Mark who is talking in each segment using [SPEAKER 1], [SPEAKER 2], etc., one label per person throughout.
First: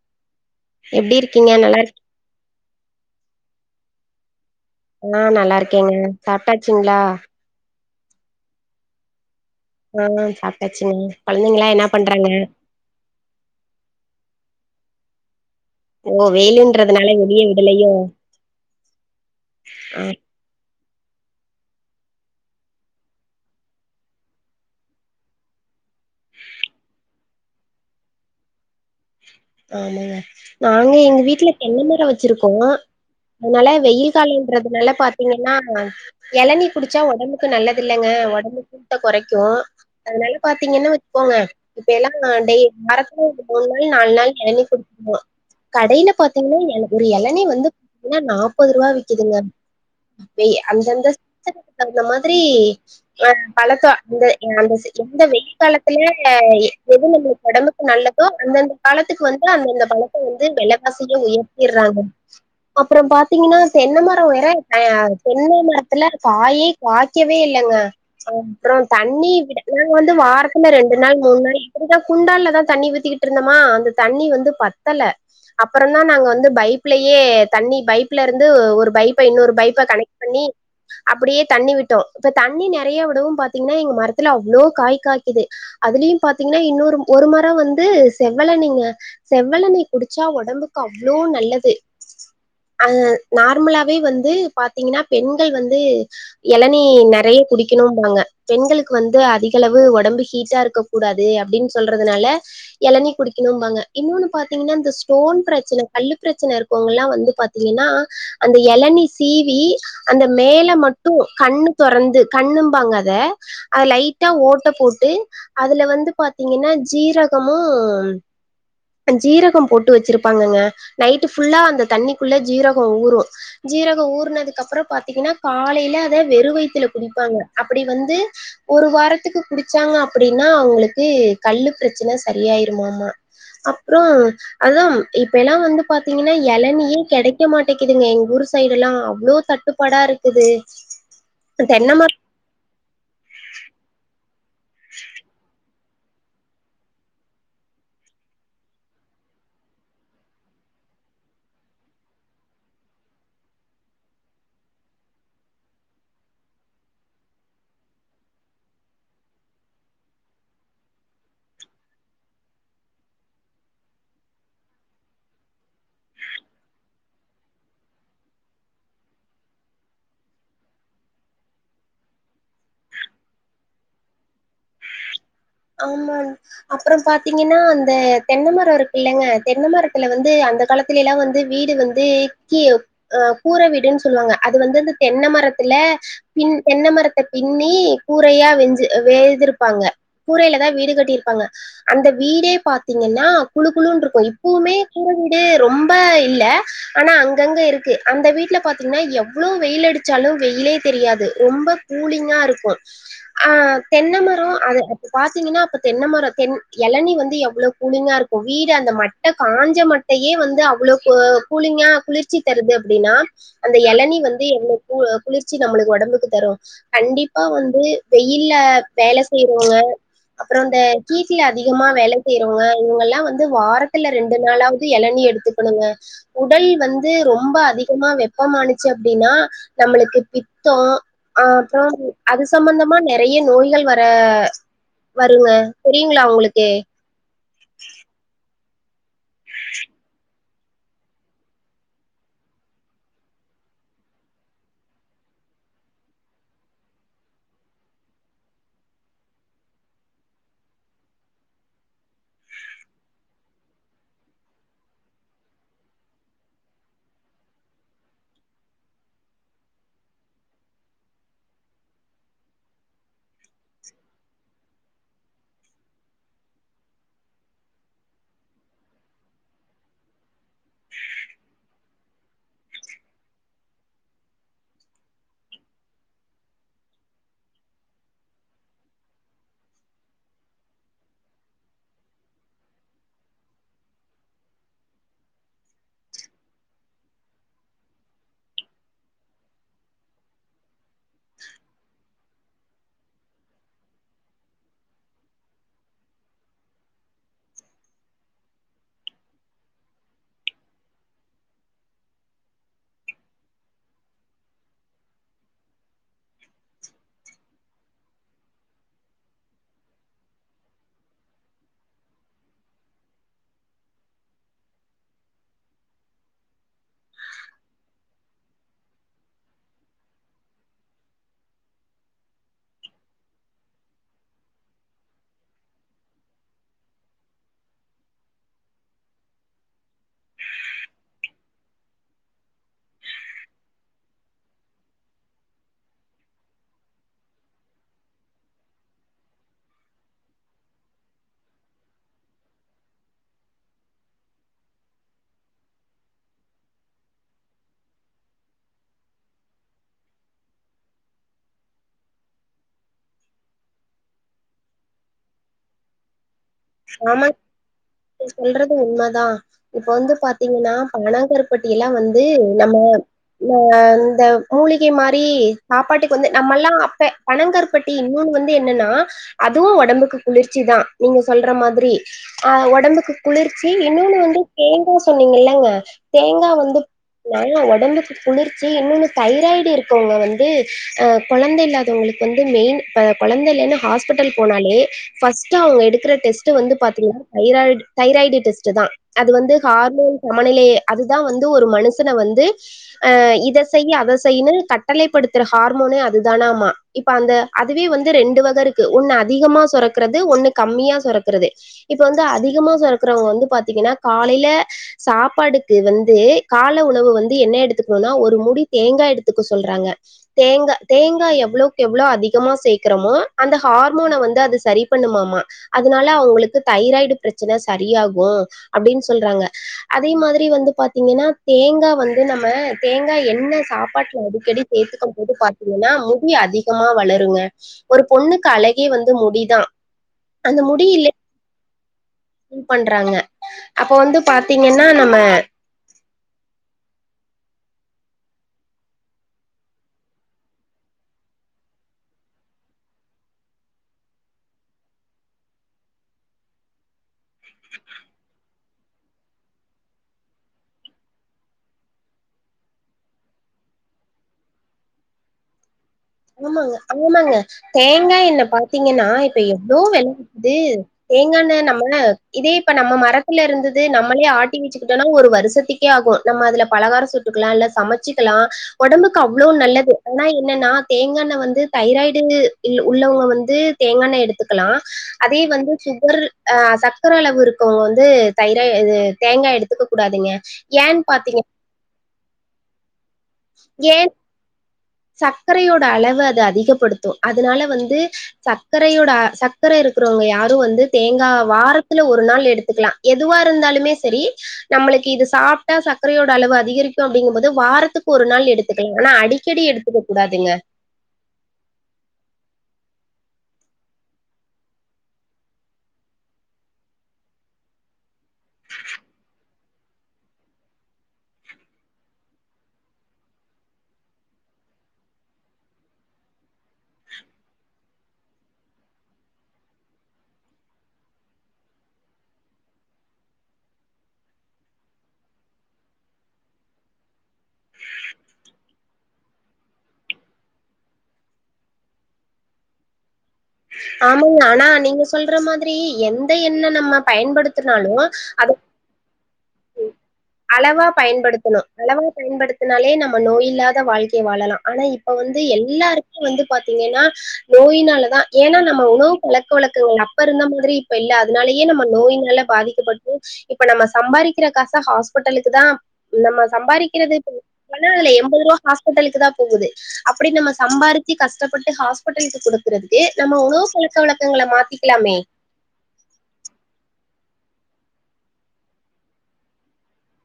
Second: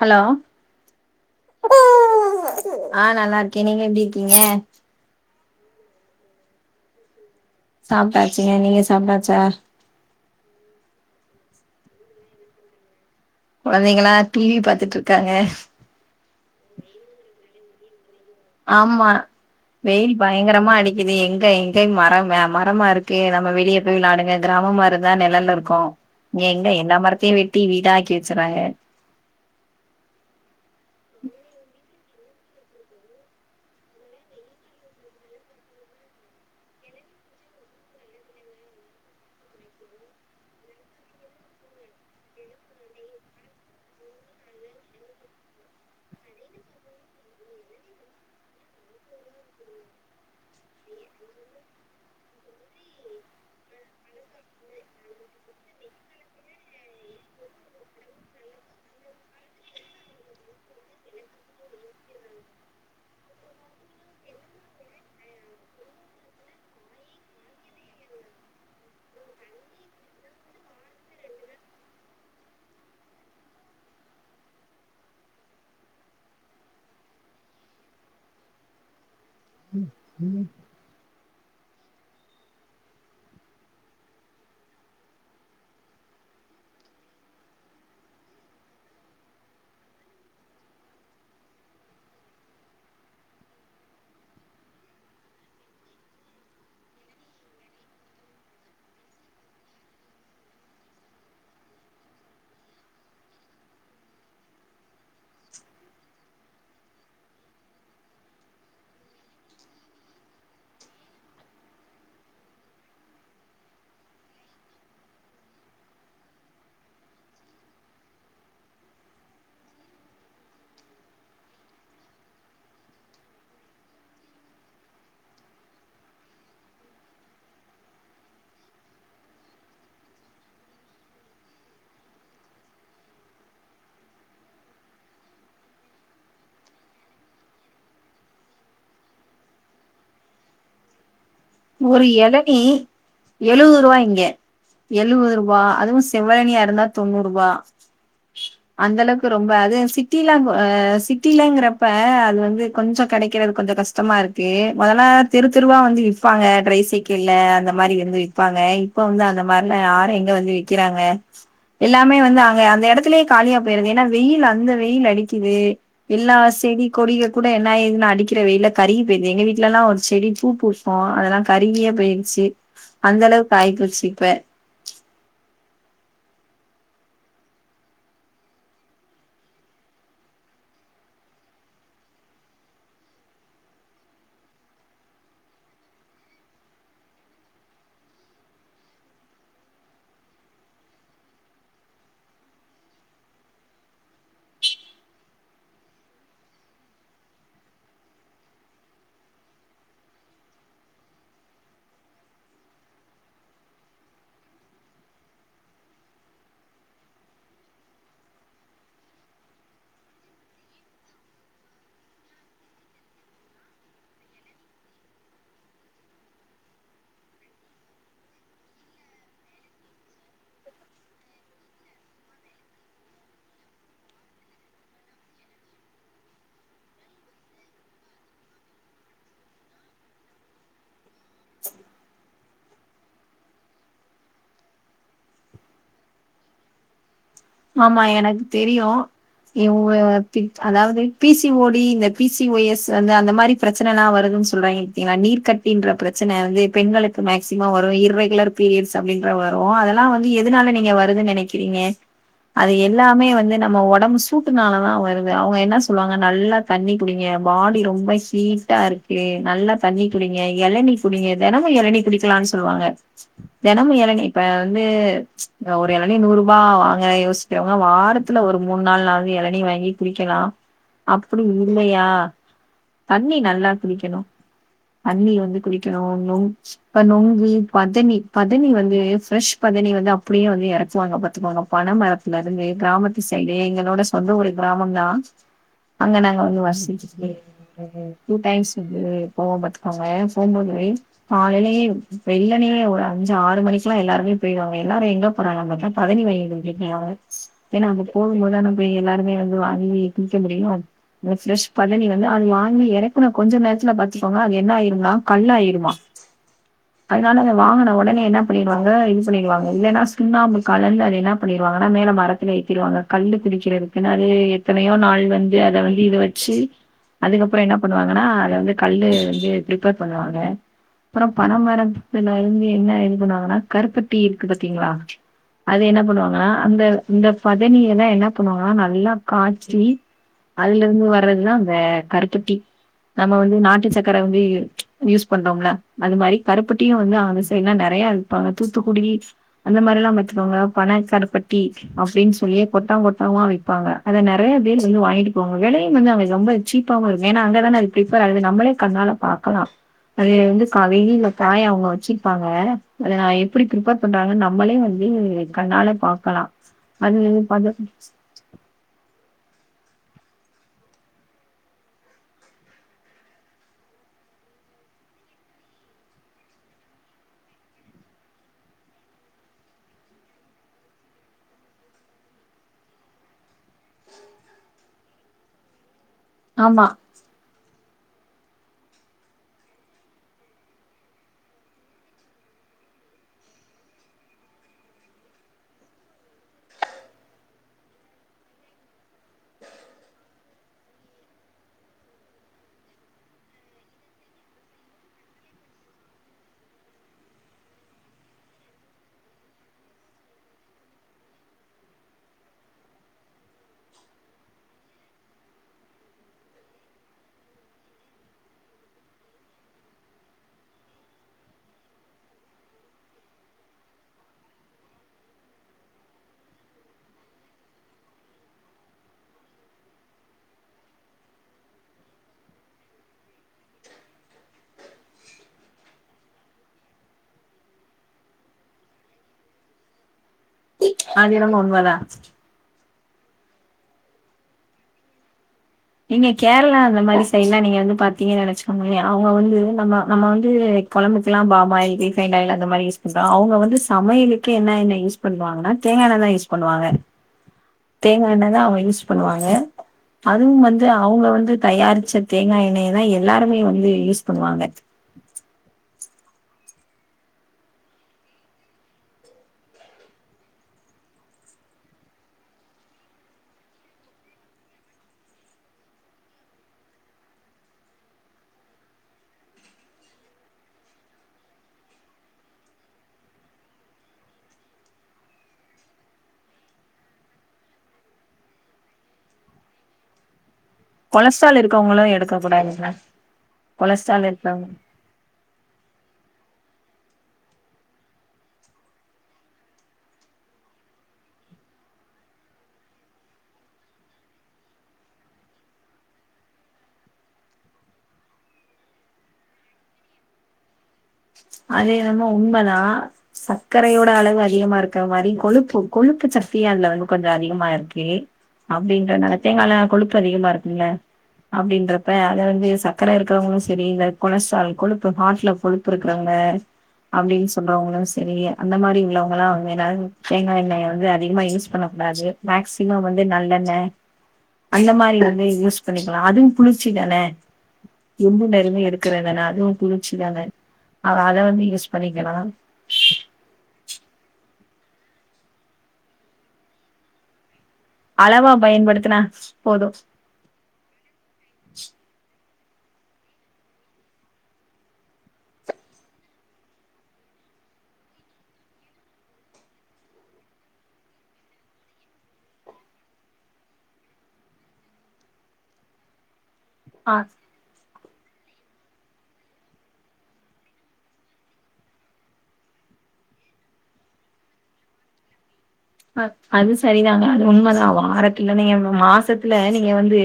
[SPEAKER 1] Hello
[SPEAKER 2] எப்டி இருக்கீங்க நல்லா இருக்
[SPEAKER 1] கே நீங்க எப்டி இருக்கீங்க
[SPEAKER 2] ஆ நல்லா இருக்கேங்க சாப்பிட்டாச்சிங்களா
[SPEAKER 1] சாப்பிட்டாச்சிங்க நீங்க சாப்பிட்டாச்சா
[SPEAKER 2] ஆ சாப்பிட்டாச்சுங்க கொழந்தைங்களா என்னாப் பண்றாங்க
[SPEAKER 1] கொழந்தைங்களா டிவி பாத்துட்டு இருக்காங்க
[SPEAKER 2] ஓ வெயிலுன்றதுனால வெளியே விடலையோ
[SPEAKER 1] ஆமா
[SPEAKER 2] ஆ
[SPEAKER 1] வெயில் பயங்கரமா அடி இது எங்க எங்கயு மரம் மரமா இருக்கு நம்ம வெளியே போய் விளையாடுங்க கிராமமா இருந்தா நெழல்ல இருக்கு இங்க எங்க எல்லா மரத்தையு வெட்டி வீடாக்கி வச்சறாங்க
[SPEAKER 2] ஆமாங்க நாங்க எங்க வீட்டுல தென்ன மரோ வச்சிருக்கோ அதனால வெயில் காலன்றதுனால பாத்தீங்கன்னா எளநீ குடிச்சா ஒடம்புக்கு நல்லது இல்லங்க அ ஒடம்பு சூட்ட கொறைக்கு அதனால பாத்தீங்கன்னா வச்சுக்கோங்க இப்ப எல்லா டெய் வாரத்துல மூணு நாள் நாலு நாள் எளநீ குடிப்போ கடையில பாத்தீங்கன்னா எள ஒரு எளநீ வந்து ங்கன்னா நாப்பது ரூபா விக்கிதுங்க வெய் அந்தந்த தகுந்த மாதிரி அ பழத்த அந்த அந்த சி எந்த வெயில் காலத்துல எ எது நம்ம ஒடம்புக்கு நல்லதோ அந்தந்த காலத் த்துக்கு வந்து அந்தந்த பழத்தை வந்து வெலவாசிய உயர்த்திடுறாங்க அப்புறம் பாத்தீங்கன்னா தென்ன மரோ வேற தெ தென்னை மரத்துல காயே காய்க்கவே இல்ல ங்க அப்புறோ தண்ணி விட நாங்க வந்து வாரத்துல ரெண்டு நாள் மூணு நாள் இப்டிதா குண்டான்லதா தண்ணி ஊத்திக்கிட்டு இருந்தமா அந்த தண்ணி வந்து பத்தல அப்புற தா நாங்க வந்து பைப்லயே தண்ணி பைப்ல இருந்து ஒரு பைப்ப இன்னொரு பைப் ப்ப கனெக்ட் பண்ணி அப்டியே தண்ணி விட்டோ இப்ப தண்ணி நெறைய விடவு பாத்தீங்கன்னா எங்க மரத்துல அவ்ளோ காய் காய்குது அதுலய் யு பாத்தீங்கன்னா இன்னொரு ஒரு மரம் வந்து செவ்வெளநீங்க செவ்வெளநீ குடிச்சா ஒடம்புக்கு அவ்ளோ நல்லது ஆ நார்மலாவே வந்து பாத்தீங்கன்னா பெண்கள் வந்து எளநீ நெறை ய குடிக்கணும்பாங்க பெண்களுக்கு வந்து அதிக அளவு ஒடம்பு ஹீட்டா இருக்கக்க கூடாது அப்டின்னு சொல்றதுனால எளநீ குடிக்கணும்பாங்க இன்னொன்னு பாத்தீங்கன்னா இந்த ஸ்டோன் பிரச்சனை கல்லு பிரச்சனை இருக்கவங்கல்லா வந்து பாத்தீங்கன்னா அந்த எள நீ சீவி அந்த மேல மட்டு கண்ணு தொறந்து கண்ணும்பாங்க அத அதுல லைட்டா ஓட்ட போட்டு அதுல வந்து பாத்தீங்கன்னா ஜீரகமு ஜீரகம் போட்டு வச்சிருப்பாங்கங்க நைட்டு ஃபுல்லா அந்த தண்ணிக்குள்ள ஜீரகோ ஊறு ஜி ரகோ ஊறனதுக்கு அப்புறோ பாத்தீங்கன்னா காலையில அத வெறு வயத்துல குடிப்பாங்க அப்டி வந்து ஒரு வாரத்துக்கு குடிச்சாங்க அப்டின்னா அவங்களுக்கு கல்லுப் பிரச்சனை சரியாயிருமாமா அப் அப்புறம் அதான் இப்ப எல்லாம் வந்து பாத்தீங்கன்னா இளநீயே கிடைக்க மாட்டேக்குதுங்க எங்க ஊர் சைடு எல்லாம் அவ்வளோ தட்டுப்பாடா இருக்குது தென்ன
[SPEAKER 1] ஒரு
[SPEAKER 2] மரோ
[SPEAKER 1] இளநி எழுவது ரூபாய்ங்க எழுவது ரூபா அதுவும் செவ்வழினியா இருந்தா தொண்ணூறு ரூபாய அந்த அளவுக்கு ரொம்ப அது சிட்டிலாம் சிட்டிலங்கிறப்ப அது வந்து கொஞ்சம் கிடை இருக்கிறது கொஞ்சம் கஷ்டமா இருக்கு முதல்ல தெரு தெருவா வந்து விப்பாங்க ட்ரை சைக்கிள்ல அந்த மாதிரி வந்து விற்பாங்க இப்ப வந்து அந்த மாதிரில யார எங்க வந்து விற்கிறாங்க எல்லாமே வந்து அங்க அந்த இடத்துலயே காலியா போயடுது ஏன்னா வெயில் அந்த வெயில் செடி கொடிக கூட என்ன ஆயுதுன்னா அடிக்கிற வெயில கருக போயிருது எங்க வீட்டுல எல்லாம் ஒரு செடி பூ பூ அ அதெல்லாம் கருவியே போயிருச்சு அந்த அளவுக்கு ஆய் போச்சிப்ப
[SPEAKER 2] ஆமா அப்புறம் பாத்தீங்கன்னா அந்த தென்னைமரம் இருக்கு இல்லங்க தென்னைமரத்துல வந்து அந்த காலத்தில எல்லாம் வந்து வீடு வந்து கீ கூரை வீடுன்னு சொல்லுவாங்க அது வந்து தென்னை மரத்தை த்துல பின் தெனை மரத்தை பின்னி கூறையா வெஞ்சு வேருப்பாங்க கூரையில தான் வீடு கட்டியிருப்பாங்க அந்த வீடே பாத்தீங்கன்னா வீடு ரொம்ப இல்ல ஆனா அங்கங்க இருக்கு அந்த வீட்டல பாத்தீங்கன்னா எவ்வளவு வெயில் அடிச்ச வெயிலே தெரியாது ரொம்ப கூலிங்கா இருக்கும்ஹ தென்னை மரம் அத பாத்தீங்கன்னா அப்ப தென்னை மரம் தென் தையே வந்து அவ்ள கூலிங்கா குளிர்ச்சி தருது அப்படின்னா அந்த இளனி குளிர்ச்சி நம்மளுக்கு உடம்புக்கு தரும் கண்டிப்பா வந்து வெயில்ல வேலை செய்யறவங்க அப்புறம் இந்த ஹிட்டுல அதிகமா வேலை செய்யறவங்க இவங்க எல்லாம் வந்து வாரத்துல ரெண்டு நாளாவது இளநி எடுத்துக்கணுங்க உடல் வந்து ரொம்ப அதிகமா வெப்பம் ஆச்சு அப்படின்னா நம்ம அக்கு பித்தம் அஹ் அப்புறம் அது சம்பந்தமா நிறைய நோய்கள் வர வருங்க தெரியுங்களா உங்களுக்கு
[SPEAKER 1] ஆமா எனக்கு தெரியும் அதாவது பிசி ஓடி இந்த பிசிஓஎஸ் வந்து அந்த மாதிரி பிரச்சனை எல்லாம் வருது சொல்றாங்க பாத்திங்களா நீர்கட்டி என்ற பிரச்சனை வரும் அதெல்லாம் வந்து எதுனால நீங்க வருதுன்னு நினைக்கிறீங்க அது எல்லாமே வந்து நம்ம உடம்பு ங்க பாடி ரொம்ப ஹீட்டா இருக்கு நல்லா தண்ணி குடிங்க லனு சொல்லுவாங்க யோசிக்கரவங்க வாரத்துல ஒரு மூணு நாள் ந வந்து இளனீ வாங்கி அப்படி இல்லையா தண்ணி நல்லா குடிக்கணும் தண்ணி வந்து குளிக்கணும் நுங்கு பதனிய வந்து அப்படியே வந்து இறக்குவாங்க பத்துக்கோங்க பனைமரத்துல இருந்து கிராமத்து சைடு எங்களோட சொந்த ஒரு கிராமம்தான் அங்க நாங்க வந்து வச டூ டைம்ஸ் வந்து போவ பாத்துக்கோங்க போகும்போது ய் காையிலயே வெள்ளனே ஒரு அஞ்சு ஆறு மணிக்கு எல்லாம் எல்லாருமே போயவாங்க எல்லாரும் எங்க போராக அதான் பதினி ஏன்னா அங்க போகும்போதுதான போய் எல்லாருமே வந்து வாங்க குடிக்க முடியும் ப்ரெஷ் பதனி வந்து அது வாங்கி இறக்குன கொஞ்சம் நேரத்துல பாத்துக்கோங்க அது என்ன ஆயிரும்மா கல்ல ஆயிருமா அதனால அத வாங்கின உடனே என்ன பண்ணிடுவாங்க, இது பண்ணிடுவாங்க. இல்லைன்னா, சுண்ணாம்பு கலந்து அது என்ன பண்ணடுவாங்க, மேல மரத்தில ஏத்திடுவாங்க. கல்லு பிடிக்கிறதுக்குது. எத்தனையோ நாள் வந்து, அத வந்து இது வச்சு அதுக்கப்புறம் என்ன பண்ணுவாங்கன்னா, அத வந்து கல்லு வந்து பிரிப்பர் பண்ணுவாங்க. அப்புறம் பண மரத்துல இருந்து என்ன இருக்கனாங்கன்னா, கருப்பட்டி இருக்கு பாத்தீங்களா? அது என்ன பண்ணுவாங்கன்னா, அந்த, இந்த பதனியல்லாம் என்ன பண்ணுவாங்கன்னா, நல்லா காய்ச்சி அதுல இருந்து வர்றதுதான், இந்த கருப்பட்டி நம்ம வந்து நாட்டு சக்கரை வந்து யூஸ் பண்றோம்ல, அது மாதிரி கருப்பட்டியும் வந்து அந்த சைடலாம் நிறைய ப்பாங்க. தூத்துக்குடி அந்த மாதிரி எல்லாம் பாத்துக்கோங்க பண கருக் பட்டி அப்படின்னு சொல்லியே, கொட்டா, கொட்டா விப்பாங்க. அதை நிறைய பேர் வந்து வாங்கிட்டு போவாங்க, விலையும் வந்து ரொம்ப சீப்பாவு இருக்கு ஏன்னா அங்கதானே அது பிரேபர் அகுது நம்மலே கண்ணால பாக்கலா அது வந்து காலைல காய் அவங்க வச்சிருப்பாங்க அத நா எப்டி பிரேபர் பண்றாங்க நம்மளே வந் து கண்ணால பா
[SPEAKER 2] ஆமா நீங்க சொல்றது உண்ம தா இப்ப வந்து பாத்தீங்ன்னா பணங்கருப்பட்டி எல்லா வந்து நம்ம இந்த இந்த மூலிகை மாரி சாப்பாட்டுக்கு வந்து நம்மல்லா அப்ப பனங்கருப்பட்டி இன்னு து வந்து என்னன்னா அதுவு ஒடம்புக்கு குளிர்ச்சி தா நீங் சொல்ற மாதிரி அ ஒடம்புக்கு குளிர்ச்சி இன்னொன்னு வந்து தேங்கா சொன்னீங்கல்லங்க தேங்கா வந்து
[SPEAKER 1] ஆமா
[SPEAKER 2] நல்ல ஒடம்புக் குளிர்ச்சி இன்னொன்னு தைராய்டு இருக்கவங்க வந்து குழந்தை இல்லாதவங்களுக்கு வந்து மெயின் கொழந்த இல்லன்னு ஹாஸ்பிட்டல் போனாலே ஃபர்ஸ்ட் அவங்க எடுக்கிற டெஸ்ட் வந்து பாத்தீங்ன்னா தைராய்டு தைராய்டு டெஸ்ட் தா அது வந்து ஹார்மோன் சமநிலை அதுதா வந்து ஒரு மனுஷன வந்து அ இத செய் அத செய்யுனு கட்டளைபடுத்துற ஹார்மோனே அது தானமா இப்ப அந்த அதுவே வந்து ரெண்டு வகருக்கு ஒன்னு அதிகமா சொரக்கறது ஒன்னு கம்மியா சொரக்க இருக்கிறது இப்ப வந்து அதிகமா சொரக்கிறவங்க வந்து பாத்தீங்கன்னா காலையில சாப்பாடுக்கு வந்து து கால உணவு வந்து என்ன எடுத்துக்கணும்னா ஒரு முடி தேங்கா எடுத்துக்க சொல்றாங்க தேங்கா தேங்கா தேங்கா எவ்வோளக்கு எவ்ளோ அதிகமா சேக்கறோமோ அந்த ஹார்மோன வந்து அது சரி பண்ணுமாமா அது அதுனால அவங்களுக்கு தைராய்டு பிரச்சனை சரியாகு அப்டின் சொல்றாங்க அதே மாதிரி வந்து ப பாத்தீங்கன்னா தேங்கா வந்து நம்ம தேங்கா என்ன சாப்பாட்டுல அடிக்கடி சேத்துக்கு போது பாத்தீங்கன்னா அ முடி அதிகமா வளருங்க ஒரு பொண்ணுக்கு அழகே வந்து முடிதா
[SPEAKER 1] உ
[SPEAKER 2] அந்த முடியிலே பண்றாங்க அப்போ வந்து பாத்தீங்கன்னா நம்ம
[SPEAKER 1] நீங்க கேரளா அந்த மாரி சைட்லா நீங்க வந்து பாத்தீங்ன்னா வச்சுகோங்களே அவங்க வந்து நம்ம நம்ம வந்து கொழம்புகெல்லா பாமாயில் ரீஃபைன்ட் ஆயில் அந்த மாரி யூஸ் பண்றோ அவுங்க வந்து சமையலுக்கே என்ன எண்ண யூஸ் பண்ணுவாங்னா தேங்கா எண்ண தா யூஸ் பண்ணுவாங்க தேங்கா எண்ண தா அவங்க யூஸ் பண்ணுவாங்க அதுவு வந்து து அவுங்க வந்து தயாரிச்ச தேங்கா எண்ணெய தா எல்லாருமே வந்து யூஸ் பண்ணுவாங்க ஆ
[SPEAKER 2] ஆமாங்க ஆமாங்க தேங்கா எண்ண பாத்தீங்கன்னா இப்ப எவ்ளோ வெல விக்குது தேங்கா எண்ண நம்ம இதே இப்ப நம்ம மரத்துல இருந்துது நம்மளே ஆட்டி வச்சுகிட்டோம்னா ஒரு வருஷத்துக்கே ஆகு நம்ம அதுல பலகார சுட்டுக்லா இல்ல சமைச்சிக்லா ஒடம்புக்கு அவ்ளோ நல்லது ஆனா என்னன்னா தேங்கா எண்ண வந்து தைராய்டு உள்ளவங்க வந்து தேங்காண்ண எடுத்துக்கலா அதே வந்து சுகர் அ சக்கர அளவு இருக்கவங்க வந்து தைரா தேங்கா எடுத்துக்க கூடாதுங்க ஏன்னு பாத்தீங்க
[SPEAKER 1] கொலஸ்ட்ரால் இருக்கவங்களு எடுக்க கூடாதுங்க கொலஸ்ட்ரால் இருக்கவ
[SPEAKER 2] சக்கரையோட அளவ அது அதிகபடுத்து அதனால வந்து சக்கரையோட சக்கர இரு க்கறவங்க யாரு வந்து தேங்கா வாரத்துல ஒரு நாள் எடுத்துக்கலா எதுவா இருந்தாலுமே சரி நம்ம மளுக்கு இது சாப்ட்டா சக்கரையோட அளவு அதிகரிக்கு அப்படிங்கு போது வாரத்துக்கு ஒரு நாள் எடுத்துக்கலா ஆனா அடிக்கடி எடுத் எடுக்ககூடாதுங்க
[SPEAKER 1] அது என்னமோ உண்மதா சக்கரையோட அளவு அதிகமா இருக்கிற மாரி கொழுப்பு கொழுப்பு சத்தி அதுல வந்து கொஞ்ச அதிகமா இருக்கு அப்படின்றனால தேங்கால கொழுப்பு அதிகமா இருக்கும்ல அப்படின்றப்ப அத வந்து சக்கர இருக்கிறவங்களு சரி இந்த கொலஸ்ட்ரால் கொழுப்பு ஹார்ட்ல கொழுப்பு இருக் றவங்க அப்டின் சொல்றவங்களு சேரி அந்த மாரி உள்ளவங்கல்லா வந்து ஏன்னா தேங்கா எண்ணெய வந்து அதிகமா யூஸ் பண்ண டாது மேக்சிமம் வந்து நல்லண்ண அந்த மாரி வந்து யூஸ் பண்ணிகலா அதுவு குளிர்ச்சி தான எந்த நேரமு எடுக்கற தான அதுவு குளிர்ச்சிதான அ அத வந்து யூஸ் பண்ணிக்கலா
[SPEAKER 2] ஆமாங்க ஆனா நீங்க சொல்ற மாதிரி எந்த எண்ண நம்ம பயன்படு த்துனாலு
[SPEAKER 1] அளவா
[SPEAKER 2] அது
[SPEAKER 1] பயன்படுத்துனா போதும்
[SPEAKER 2] அளவா பயன்படுத்தணு அளவா பயன்படுத் துனாலே நம்ம நோய் இல்லாத வாழ்க்கை வாழலா ஆனா இப்ப வந்து எல்லாருக்கும் வந்து பாத்தீங்கன்னா நோயினால தா ஏனா நம்ம உணவு பழக்க வழக்கங்கள் அப்ப இருந்த மாதிரி இப்ப இல்ல அதனாலயே நம்ம நோயினால பா பாதிக்கப்பட்டு இப்ப நம்ம சம்பாரிக் கற காச ஹாஸ்பிட்டலுக்கு தா நம்ம
[SPEAKER 1] அ
[SPEAKER 2] சம்பாரிக்கிறது [unintelligible] னா அதுல எம்பது ரூபா ஹாஸ்பிட்டலுக்கு தா போகுது அப்படி நம்ம சம்பாரிச்சு கஷ்டப்பட்டு ஹாஸ்பிட்டலுக்கு குடுக்கற துக்கு நம்ம உணவு பழக்க வழக்கங்கள மாத்திக்கலாமே
[SPEAKER 1] அ அது சரிதாங்க அது உண்மதா வாரத்துல நீங்க மாசத்துல நீங்க வந்து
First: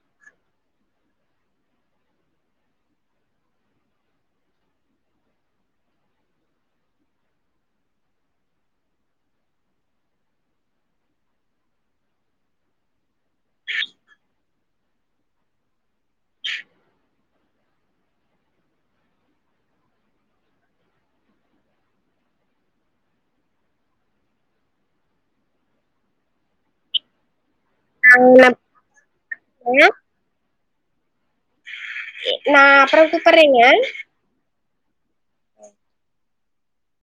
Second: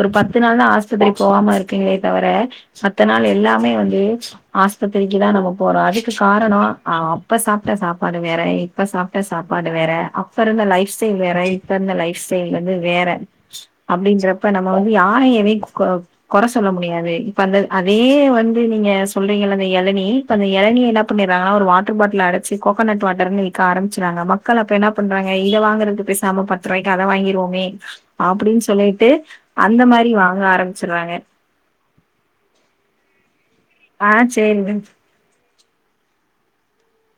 [SPEAKER 1] ஒரு பத்து நாள் தா ஆஸ்பத்திரி போகாம இருக்கீங்களே தவர மத்த நாள் எல்லாமே வந்து ஆஸ்பத்தி ரிக்கி தா நம்ம போறோம் அதுக்கு காரணோ அ அப்ப சாப்ட்ட சாப்பாடு வேற இப்ப சாப்ட்ட சாப்பாடு வேற அப்ப இருந்த லைஃப் ஸ்டைல் வேற இப்ப இருந்த லைப் ஸ்டைல் வந்து வேற அப்படின்றப்ப நம் ம வந்து யாரை எது கொ கொற சொல்ல முடியாது இப்ப அந்த அதயே வந்து நீங்க சொல்றீங்கல எளனி இப்ப அந்த எளனிய என்ன பண்ணிராங்கனா ஒரு வாட்டரு பாட்டுல்ல அடைச்சு கோக்கோனட் வாட்டர்னு விக்க ஆரம்மிச்சிராங்க மக் கள் அப்ப என்ன பண்றங்க இத வாங்கறக்கு பேசாம பத்து ரூவாய்க்கு அத வாங்கிருவோமே அப்படின்னு சொல்லிட்டு அந்த மாரி வாங்க ஆரம்பிச்சிறாங்க
[SPEAKER 2] நா அப்ரோ கூப்பட்
[SPEAKER 1] ஆ செரி விஞ்